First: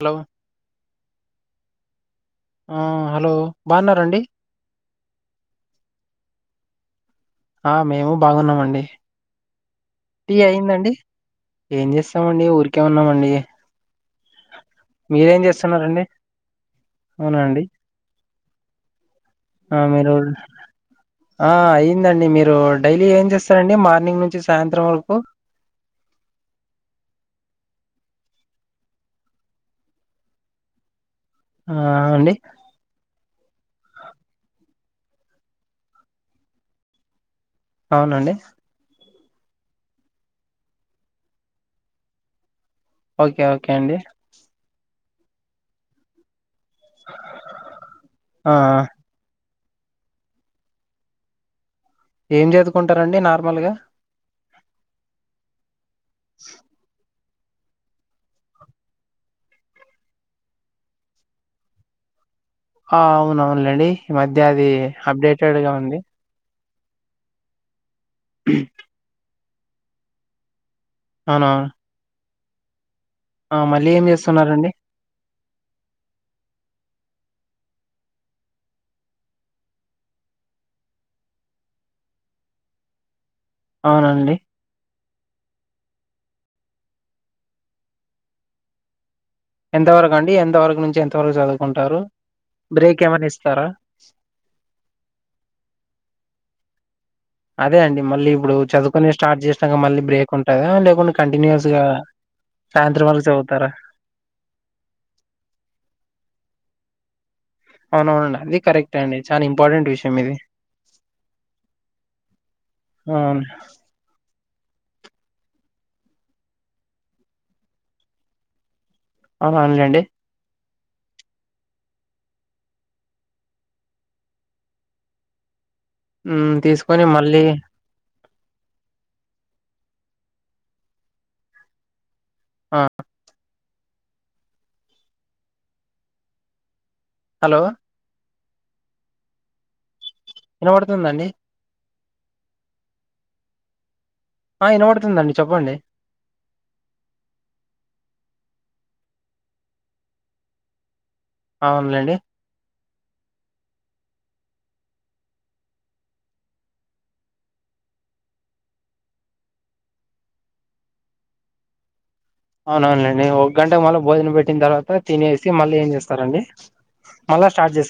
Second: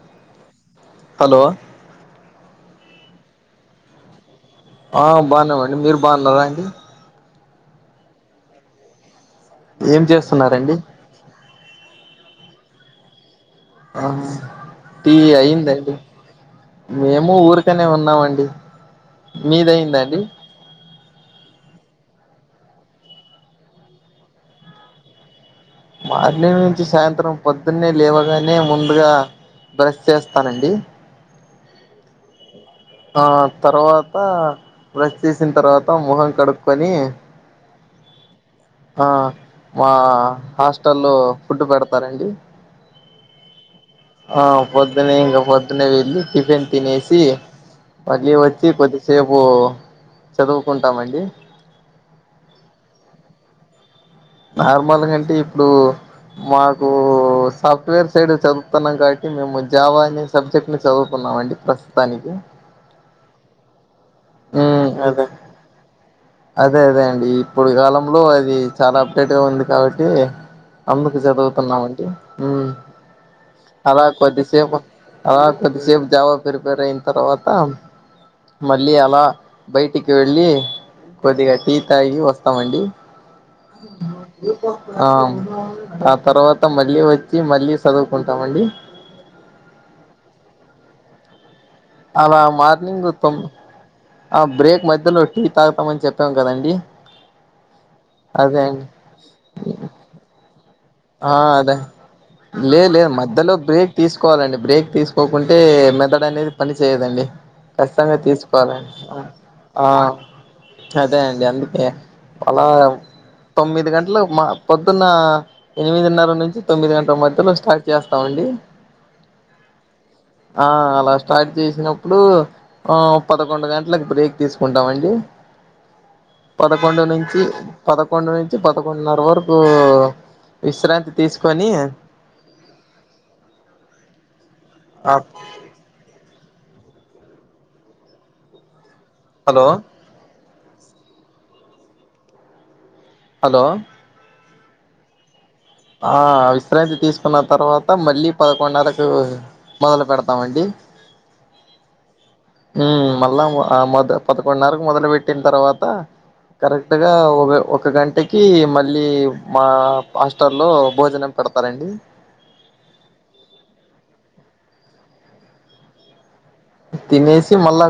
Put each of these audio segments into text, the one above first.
Hello hello ఆ hello బాగున్నారా అండి ఆ బాగున్నామండి మీరు బాగున్నారా అండి ఆ మేము బాగున్నామండి ఏం టీ చేస్తున్నారండి అయిదండి ఏం చేస్త ఏమండి ఊరికే వున్నామండి ఆ టీ అయిదండి మేము అవునండి ఊరికనే ఉన్నామండి మీది ఆ మీరు అయిందండి ఆ అయిదండి మీరు డైలీ ఏం చేస్తారండి మార్నింగ్ నుంచి సాయంత్రం వరకు మార్నింగ్ నుంచి సాయంత్రం పొద్దున్నే లేవగానే ముందుగా బ్రష్ చేస్తానండి ఆ అండి ఆ తర్వాత బ్రష్ చేసిన తర్వాత ముఖం కడుక్కకొని అవునండి ఆ మా హాస్టల్లో ఫుడ్ పెడతారండి ఓకే ఓకే అండి ఆ పొద్దునే ఇంకా పొద్దునే వెళ్ళి టిఫిన్ తినేసి మళ్ళీ ఆ వచ్చి కొద్దిసేపు చదువుకుంటామండి ఏం చదువుకుంటారండి నార్మల్గా నార్మల్ గా అంటే ఇప్పుడు మాకు సాఫ్ట్వేర్ సైడ్ చదువుతున్నాం కాబట్టి మేము జావా అనే సబ్జెక్ట్ ని చదువుతున్నామ అండి ప్రస్తుతానికి అవునవును లేండి ఈ మధ్య అది ఉమ్ అదే అప్డేటెడ్ గా ఉంది అదే అదే అండి ఇప్పుడు కాలం లో అది చాలా అప్డేట్ అదే ఉంది కాబట్టి అందుకు అవునవును చదువుతున్నామండి ఆమ్ ఆ మళ్ళీ ఏం అలా చేస్తున్నారండి కొద్దిసేపు అలా కొద్దిసేపు జావా ప్రిపేర్ అయిన తర్వాత మళ్ళీ అలా బయటికి వెళ్ళి కొద్దిగా టీ తాగి వస్తామండి అవునండి ఆ ఆ తర్వాత మళ్ళీ వచ్చి మళ్ళీ చదువుకుంటామండి ఎంతవరకు అండి ఎంతవరకు నుంచి ఎంత వరకు చదువుం కుంటారు అలా బ్రేక్ మార్నింగ్ తొ ఏమన్నా ఇస్తారా ఆ బ్రేక్ మధ్యలో టీ తాగుతామని చెప్పాం గదండి అదే అండి మళ్ళీ ఇప్పుడు చదువుకునే స్టార్ట్ చేసినాక మళ్ళీ బ్రేక్ ఉంటుందా లేకుండా ఆ అదే లేదు లేదె వరకు మధ్యలో చదువుతారా బ్రేక్ తీసుకోవాలండి బ్రేక్ తీసుకోకుంటే మెదడు అనేది పని చెయ్యదండి కచ్చింగా అవునవునండి అది తీసుకోవాలండి కరెక్ట్ అండి చాలా ఇంపార్టెంట్ ఆ విషయం ఇది అదే అండి అందుకే అలా అవును తొమ్మిది గంటలు మ పొద్దున్న ఎనిమిదిన్నర నుంచి తొమ్మిది గంటల మధ్యలో స్టార్ట్ చేస్తామండి అహ అవున్లేండి ఆ అలా స్టార్ట్ చేసినప్పుడు పదకొండు గంటలక్ బ్రేక్ తీసుకుంటామండి ఉమ్ తీసుకొని మళ్ళీ కొండు నుంచి పదకొండున్నర వరకు విశ్రాంతి తీసుకొని హా అ హలో హలోయ్ వినబడుతుందండి హా ఆ ఇనబడుతుందండి ఆ అ కిరాయి తీసుకున్న తర్వాత మళ్ళీ పదకొండున్నరకు మొదలు పెడతామండి అవున్లేండి ఉమ్ మళ్ళా మొ పదకొండున్నరకు మొదలు పెెట్టిన తర్వాత కరెక్ట్గా ఒక ఒక గంటకి మళ్ళీ మా అస్ స్టల్లో భోజనం పెడతారండి అవునవును లేండి ఒక గంట మళ్ళీ భోజనం పెట్టిన తర్వాత తినేసి మళ్ళీ ఏం చేస్తారంండి తినేసి మళ్ళా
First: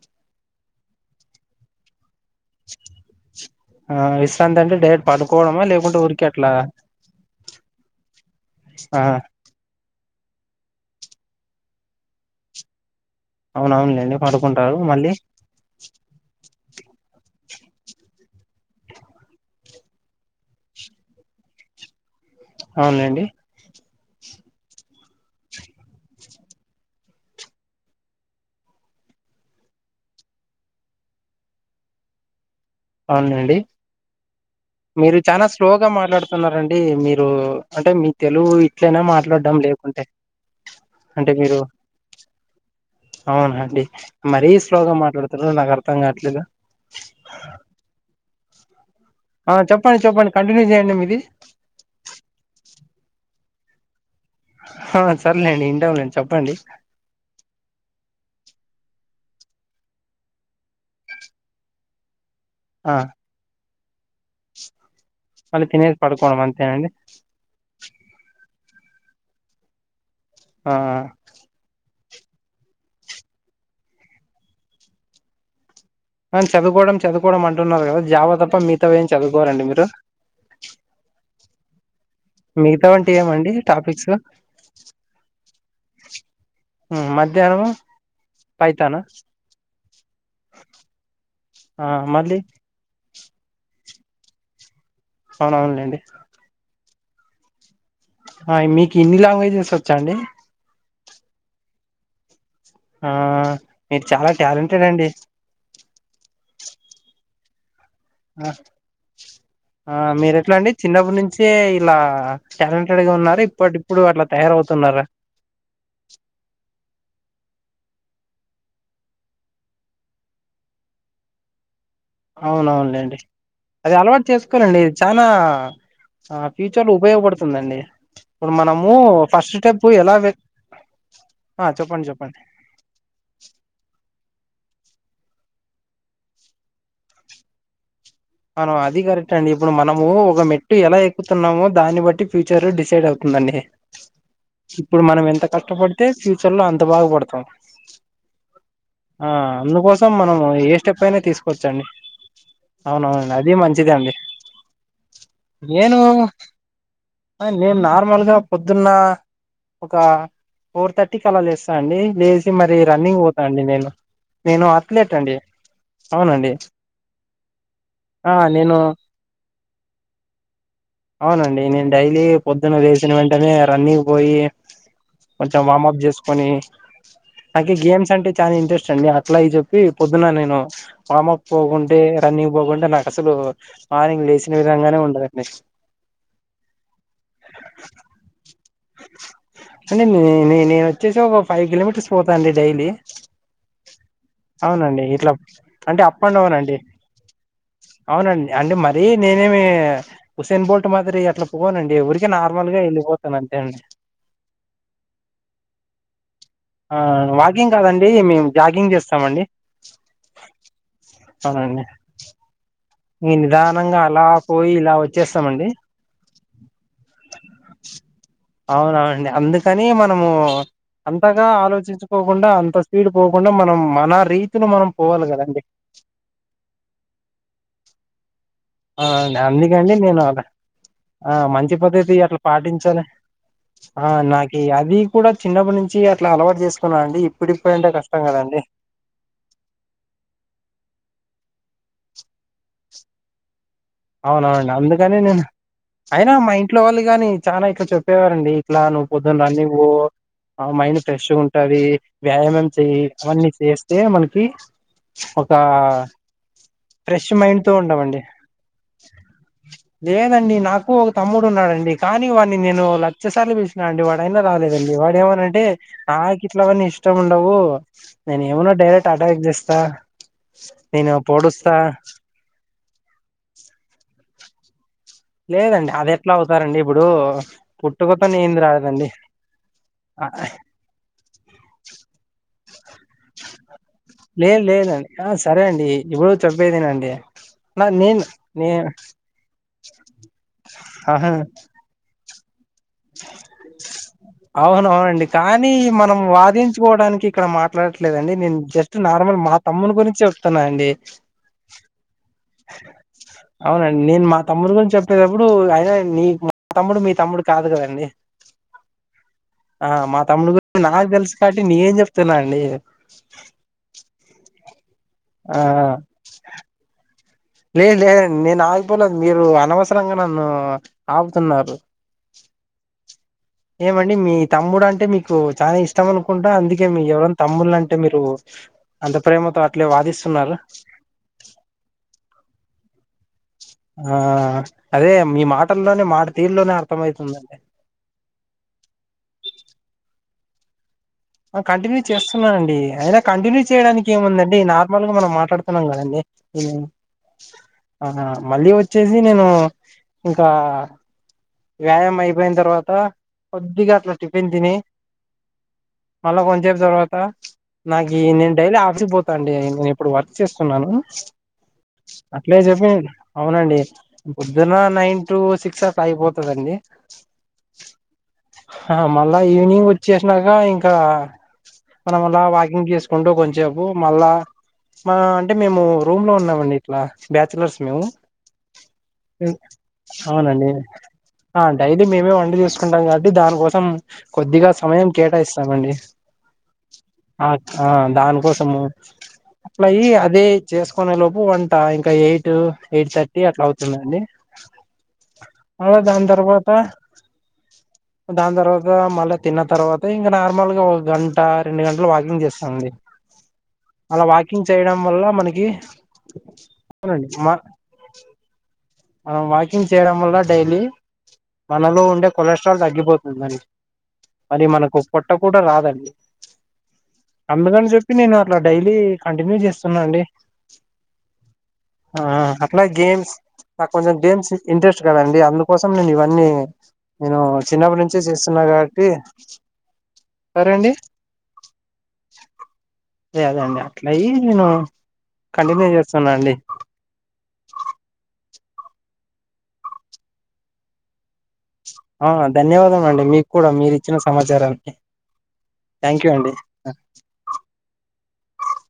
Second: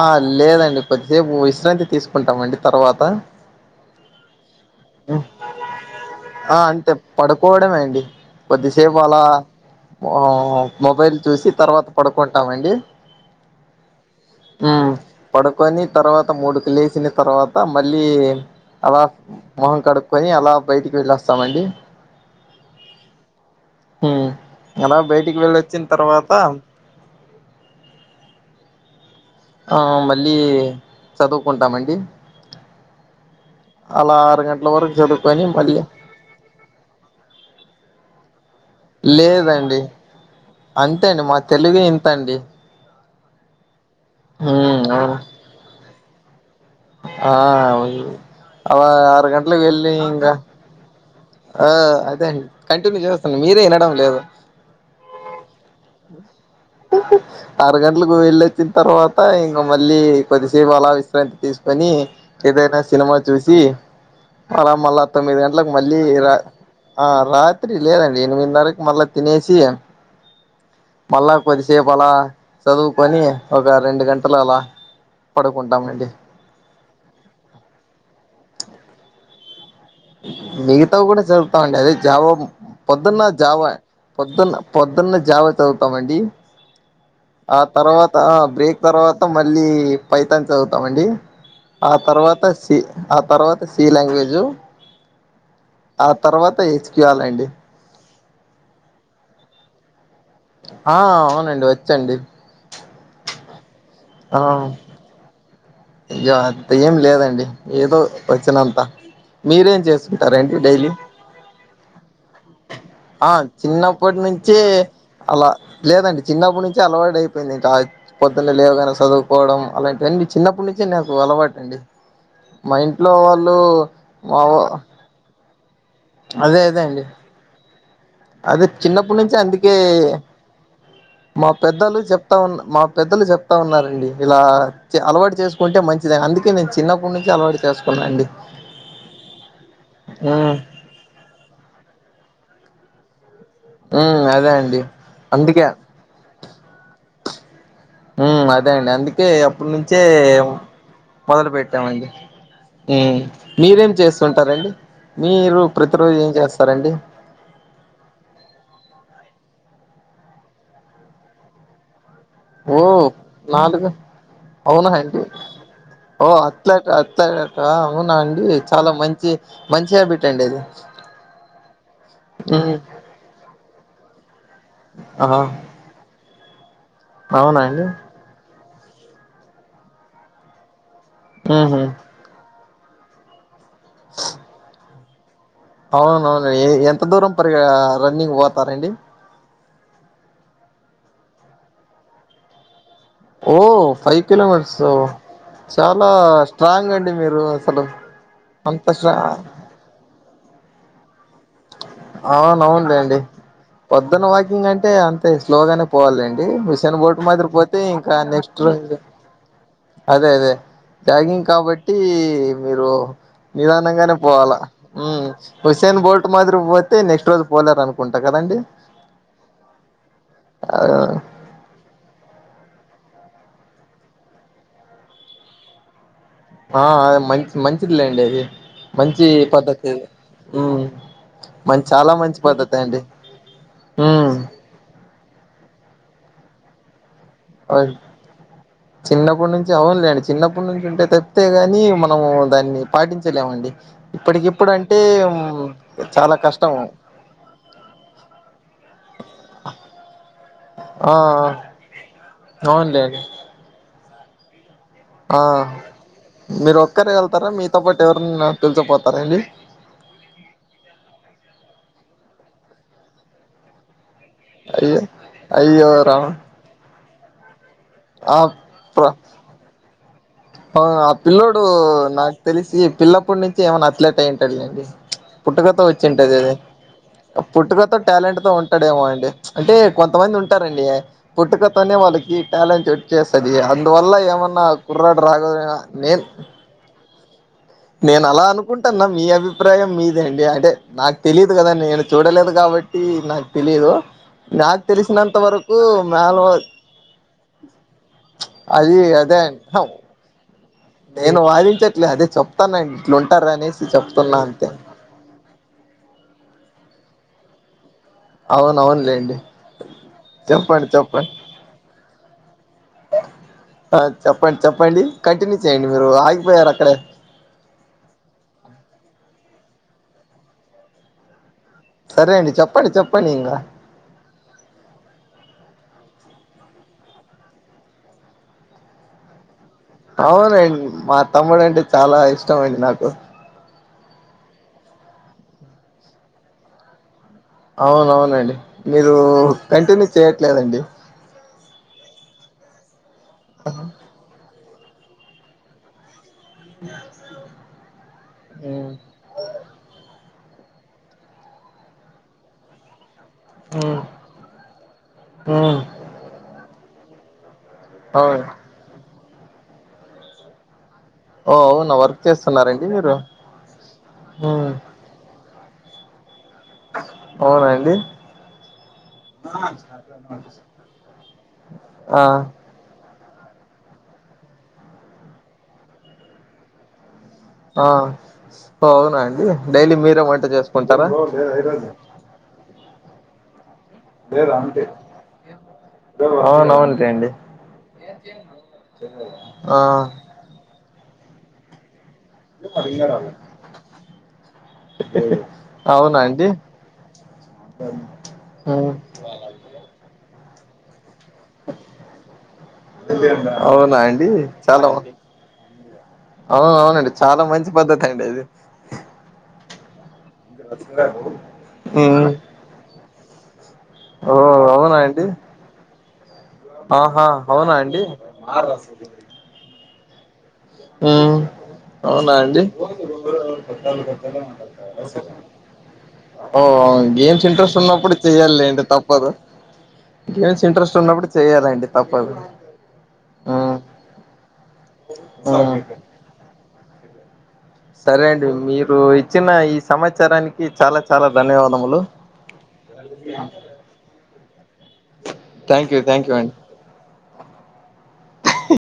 ఆ లేదండి కొద్దిసేపు విశ్రాంతి తీసుకుంటామండి తర్వాత ఆ విశ్రాంతి అంటే డేట్ పడుకోవడమా లేకుంటే ఉరికిే అట్ల కొద్ది సేపు అలా అ మొబైల్ చూసి తర్వత్ పడుకోండి తామండి అవునవునులేండి పడుకుంటారు ఉమ్ మళ్ళీ పడుకొని తర్వాత మూడుకు లేసిన తర్వాత మళ్ళీ అలా మొహం కడుక్కోని అలా బయటికి వెళ్ళొస్తామండి అవున్ లేండి ఉమ్ యనా బయటికి వెళ్ళొచ్చిన తర్వాత హ మళ్ళీ చదువుకుంటామండి అవునండి అలా ఆరు గంటల వరకు మీరు చదువుకొని చాలా మళ్ళీ స్లోగా మాట్లాడుతున్నారండి మీరు అంటే మీ తెల్గువి లేదండి అంతే అండి మా తెలుగె ఇంతండి అవును అండి మరీ స్లో గా అవును మాట్లాడుతుర్రు నాకర్ ర్థంగావట్లేదు ఆ అ ఆ చెప్పండి చెప్పండి ఇంకా కంటిన్యూ చేయండి మీది ఆ అదే అండి కంటిన్యూ చేస్తును మీరే వినడం లేదు ఆ సర్లేండి ఇంటాంలేండి చెప్పండి ఆరు గంటలకు వెళ్ళొచ్చిన తర్వాత త ఇంకా మళ్ళీ కొద్దిసేపు అలా విశ్రాంతి తీసుకొని ఏదైనా ఆ సినిమా జూసి అలా మళ్ళా తొమ్మిది మళ్ళీ గంటలకు మళ్ తినేసి ఇర పడుకోవడం అంతేనండి ఆ రాత్రి లేదండి ఎనిమి న్నారుకు మళ్ళ తినేసి ఆ మళ్ళా కొద్దిసేప్ వలా చదువుకొని ఒక రెండు గంటలు అలా పడుకుం అని చదువుకోవడం చదువుకోవడం అంటున్నారు కదా జావ తప్ప మిగతావేం చదువుకోరండి మీరు తా ఉండేది జావ మిగతావి అంటే పొద్దున్న ఏమండి జావ టాపిక్స్ పొద్దున్న పొద్దున్న జావ చదువుతామండి ఆ మధ్యాహ్నము తర్వాత బ్రేక్ పైతానా తర్వాత మళ్ళీ పైథాన్ చదువుతామండి, ఆ తర్వాత సీ, ఆ తర్వాత సి లాంగ్వేజ్ అవునవునులేండి ఆ తర్వాత ఇచ్ కియాలేండి మీకు ఇన్ని లాంగ్వేజెస్ వచ్చా అండి ఆ అవునండి వచ్చండి ఆ మీరు చాలా టాలెంటెడ్ అండి యా అంత ఏం లేదండి ఏదో వచ్చినంతా మీరేం ఆ మీరు ఎట్లా చేసుకుంటారండి అండి డైలీ, చిన్నప్పటి నుంచే ఇలా టాలెంటెడ్ గా ఆ ఉన్నారు ఇప్పటిప్పుడు చిన్నప్పటి అట్లా నుంచే తయారవుతున్నారా అలా లేదండి చిన్నప్పటి నుంచి అలవాటు అయి. పోయిందిట ఆయ్ పొద్దున్నే లేవగానే చదువుకోవడం అలాంటివన్నీ చిన్నప్పుడునుం చి నాకు అలవాటు అండి అవును ఇంట్లో అవునులేండి వాళ్ళు అది అలవాటు మా అవ్వ చేసుకోవాలండి చానా ఆ అదే అదే ఫ్యూచర్లు అండి ఉపయోగపడుతుందండి ఇప్పుడు అదే మనము చిన్నప్పటి నుంచి ఫస్ట్ అందుకే స్టెప్ ఎలా వె మా ఆ పెద్దలు చెప్పండి చెప్తా చెప్పండి ఉన్న మా పెద్దలు చెప్తా ఉన్నారండి ఇలా అలవాటు చేసుకుంటే మంచిద, అందుకే నేను చిన్నప్పటి నుంచి అలవాటు చేస్ అన అది కరెక్ట్ అండి, ఇప్పుడు మనము ఒక ఉమ్ మెట్టు ఎలా ఎక్కుతున్నామో దాన్ని బట్టి ఫ్య చరు డిసైడ్ అవు దండి ఉమ్ అదే అండి ఇప్పుడు మనం ఎంత అందుకే కష్టపడితే ఫ్యూచర్ లో అంత బాగుపడ్ స ఉ అదే అండి అందుకే అప్పటి నుంచే అందుకోసం మనం ఏ స్టెప్ అయినా మొదలు తీసుకోవచ్చండి పెట్టామండి మ్ అవునవునండి అది మంచిదే మీరేం అండి చేస్తుంటారండి మీరు నేను ప్రతిరోజు ఏం చేస్తారండి నిన్న ఒక ఫోర్ థర్టీ క అలాలుేస్తా అండి లేసి మరి ఓ రన్నింగ్ పోతానుండి నాలుగు నేను నేను అథ్లెట్ అండి ఓ అవునండి అట్లాట అట్లాట అవునా ఆ అండి నేను చానా మంచి మంచి హబిట్ అండి అది అవునండి నేను డైలీ ఉమ్ పొద్దున్న లేసిన వెంటనే రన్నింగ్ పోయి, ఆహా కొంచెం వార్మప్ చేసుకు చుకొని అవునా నాకే అండి గేమ్స్ అంటే చానా ఇంట్రెస్ట్ చండి అట్లా అవి చెప్పి పొద్దున నేను వార్మఅప్ ఉహు పోకుంటే రన్నింగ్ పోకు నాక్ అసలు మ ఇంగ్లేసిన విధంగానే ఉం [unintelligible] అవును అవును ఎంత దూరం పరి రన్నింగ్ పోతార అండి అంటే న నేను వచ్చేసి ఒక ఫైవ్ కిలోమీటర్స్ పోతాను అండి డైలీ ఓ ఫైవ్ కిలోమీటర్స్ అవునండి ఇట్లా అంటే చాలా అప్ అండ్ డౌన్ స్ట్రాంగ్ అండి మీరు అసలు అవునండి అంటే అంత మరీ స్ట నేనేమి హుసేన్ బోల్ట్ మాదిరి అట్ పోనండి ఎవరికి నార్మల్ గా వెళ్ళిపోత పొద్దున వాకింగ్ అంటే అంతే స్లోగానే పోవాలండి చిన్న ఆ బోటు మాది వాకింగ్ పోతే కాదండి ఇంకా మేము నెక్స్ట్ ర జాగింగ్ చేస్తామండి అదే అదే జాగింగ్ అవునండి కాబట్టి మీరు ఈ నిదానంగా నిదానంగానే అలా పోవాలా పోయి ఇలా హుసేన్ బోల్ట్ మాదిరి పో అవునవుండి అందుకని మనము ఆ అంతగా ఆలోచించుకోకుండా అంత స్పీడ్ పోకుండా మనం మన రీతిలో మనం పోవాలి కదాండి ఆ అ మంచి మంచిదిలేండి అది ఆ మంచి అండి అందుకే పద్ధతి అండి నేను అలా ఉమ్ ఆ మంచి మం చాలా పద్ధతి మంచి అట్లా పద్ధతి అండి పాటించాలి ఆ ఉమ్ నాకి అది కూడా చిన్నప్పటి నుంచ్ చి అట్లా అలవాటు చేసుకున్నా అండి ఇప్పుడిప్పుడంటే [unintelligible] కష్టం కదండి చిన్నప్పుటి నుంచి అవునులేండి చిన్నప్పుటి నుంచి ఉంటే తప్తే గా ని మనము దాన్ని పాటించలేమండి ఇప్పటికిప్పుడు అవునవునండి అంటే అందుకని నేను అయినా చాలా మా ఇంట్లో కష్టము వాళ్ళు గానీ చానా ఇట్లా చెప్పేవారండి ఇట్లా నువ్వు పొద్దున్న రన్నింగ్ పో ఆ మైండ్ ఫ్రెష్ ఉంటాది వ్యాయామం చెయ్యి అవునులేండి అన్నీ చేస్తే మన పి ఆ మీరు ఒక్కరే ఫ్రెష్ వెళ్తారా మైండ్ తో మీతో పాటు ఉండమండి ఎవరన్నా తెల్ లేదండి నాకు ఒక తమ్ముడు ఉన్నాడండి కానీ వా పని నేను లక్ష సార్లు పిల్చినా అండి వాన్ ఐనా రాలేదండి అయ్యో వాడేమనంటే అయ్యో రామ నాకాట్లవన్నీ ఇష్ట ష్టముండవు నేను ఏమున్నా డైరెక్ట్ అటాక్ చేస్తా అ ఆ నేను పిల్లోడు పొడుస్తా నాకు తెలిసి పిల్లప్పుడి నుంచి ఏమన్నా అథ్లెట్ అయ్యంటాడు లేండి పుట్టుకతో లేదండి ఎట్లా వచ్చింటది అది అవుతారండి ఇప్పుడు పుట్టుకతో టాలెంట్తో ఏంది ఉంటాడేమో రాలేదండి అండి అంటే కొంతమంది ఉంటారండి పుట్టుకతోనే వాళ్ళకి టాలెంట్ వచ్చేస్తుది అన్ దువల్ల లేదు ఏమన్నా లేదండి కుర్రాడ్ ఆ సరే అండి ఇప్పుడు చప్పేదిన డి నేను అలా అనుకుంటాన్నా మీ అభిప్రాయం మీదే అండి అదే నాకు ఆహా తెలియదు కదా నేను చూడలేదు కాబట్ అవునవునండి తెలిసినంత కానీ వరకు మనం మేలో వాదించుకోవడానికి ఇక్కడ మాట్లాడట్లేదండి నేను జస్ట్ అది నార్మల్ అదే మా తమ్ముని అండి గురించి అండి నేను వాదించట్లే అదే చప్ అవునండి నేను మా తమ్ముని గురించి చెప్పేటప్పుడు అయినా నీ మా తమ్ముడు మీ తమ్ముడు కాదు కదండి అవునవునులేండి ఆ మా తమ్ముడు [unintelligible] చెప్పండి నాకు చెప్పండి తెలుసు కాట్టి నే చెప్ తేనా అండి ఆ చెప్పండి చెప్పండి కంటిన్యూ ఆ చేయండి మీరు ఆగిపోయారు అక్కడే లేదు లేదు నేను ఆగిపోలేదు మీరు అనవసరంగా నన్ను ఆపుతున్నారు సరే అండి చెప్పండి చెప్పండి ఇంకా ఏమండి మీ తమ్ముడు అంటే మీకు చా ఇష్టం అనుకుంటా అందుకే మి ఎవరనా తమ్ముళ్లు అంటే మీరు అంత ప్రేమతో అట్లే వాదిస్తున్నారు అవునండ్ మా తమ్ముడు అంటే చాలా ఇష్టం మండి నాకు ఆ అదే మీ మాటల్లోనే మాట తీరులోనే అర్థ మైతుందండి అవునవునండి మీరు కంటిన్యూ చేయట్లేదండి కంటిన్యూ చేస్తున్నానండి అయినా కంటిన్యూ చేయడానికి ఏముందండి నా నార్మల్గా మనం మాట్లాడుతున్నాం కదండి మళ్ళీ మ్మ్ వచ్చేసి నేను ఇంకా వ్యాయామ్ అయిపోయిన తర్వాత కొద్దిగా మ్మ్ అట్ల టిఫిన్ తిని మ్మ్ మళ్ల కొంచేపు తర్వాత రా నాకి అవును నేన్ డైలీ ఆఫిస్ కి బొ అండి నేను ఇప్పుడు వర్క్ చేస్తున్నాను ఓ అవునా వర్క్ అట్లే చేస్తున్నారండి చెప్పండి మీరు అవునండి మ్మ్ పొద్దున నైన్ టు సిక్ [unintelligible] కదండి అవునండి హా మళ్ళా ఈవినింగ్ వచ్చేసినాక ఇంకా మనం ఆ అలా వాకింగ్ చేసు ఉండు కొంచేపు మళ్ళా మా అంటే మేము రూమ్ లో ఉన్నామండి ఇట్లా బ్యాచలర్స్ ఆ మేము అవునా అండి డైలీ మీరే వంట అవునండి చేసుకుంటారా ఆ డైలీ మేమే వంట చసుకుంటాం. కాబట్టి దానికోసం కొద్దిగా సమయం కేటాయిస్తామండి. అవునవునులేండి ఆ ఆ దానికోసము ఆ అట్ల అయ్యి అదే చేస్ కొనే లోపు వంట ఇం గా ఎయిట్ ఎయిట్ థర్టీ అట్లా అవుతుందండి మళ్ళా అవునా దాని అండి తర్వాత దాని తర్వాత ఉమ్ మళ్ళా తిన్న తర్వాత ఇంగ నార్మల్ గా ఓ గం టా రెండు గంటలు వాకింగ్ చేస్తాం అండి అవునా అలా అండి వాకింగ్ చాలా చేయడం వల్ల మనకి అవును అవునండి చాలా మా మంచి పద్ధతి అండి అది ఆ వాకింగ్ చేయడం వల్ల డైలీ మనలో ఉమ్ ఉండే కొలెస్ట్రాల్ తగ్గిపోతుందండి ఓ మరి మనకు అవునా అండి పొట్ట కూడా రాదండి ఆహా అవునా అందుకని అండి చెప్పి నేను అట్లా డైలీ కంటిన్యూ చేస్ స్తున్నా అండి ఆ ఆ అవునా అండి అట్లా గేమ్స్ నాకు కొంచెం గేమ్స్ ఇంట్రెస్ట్ కదండి అందుకోసం నేను ఇవన్నీ ఓ అవును నేను గేమ్స్ ఇంట్రెస్ట్ చిన్నప్పటి ఉన్నప్పుడు నుంచే చేస్తున్నా చెయ్యాలి. అండి కాబట్టి తప్పదు. గేమ్స్ సరే అండి ఇంట్రెస్ట్ ఉన్నప్పుడు చెయ్యాలండి. తప్పదు ఆ అదే అండి అట్లయి నేను కంటిన్యూ చేస్తున్నా అండి. సరే అండి మీరు ఇచ్చిన ఈ సమాచారానికి చాలా చాల ఆ ధన్యవాదం అండి. మీకు కూడా మీరు ఇచ్చిన సమాచారానికి థ్యాంక్ యూ అండి.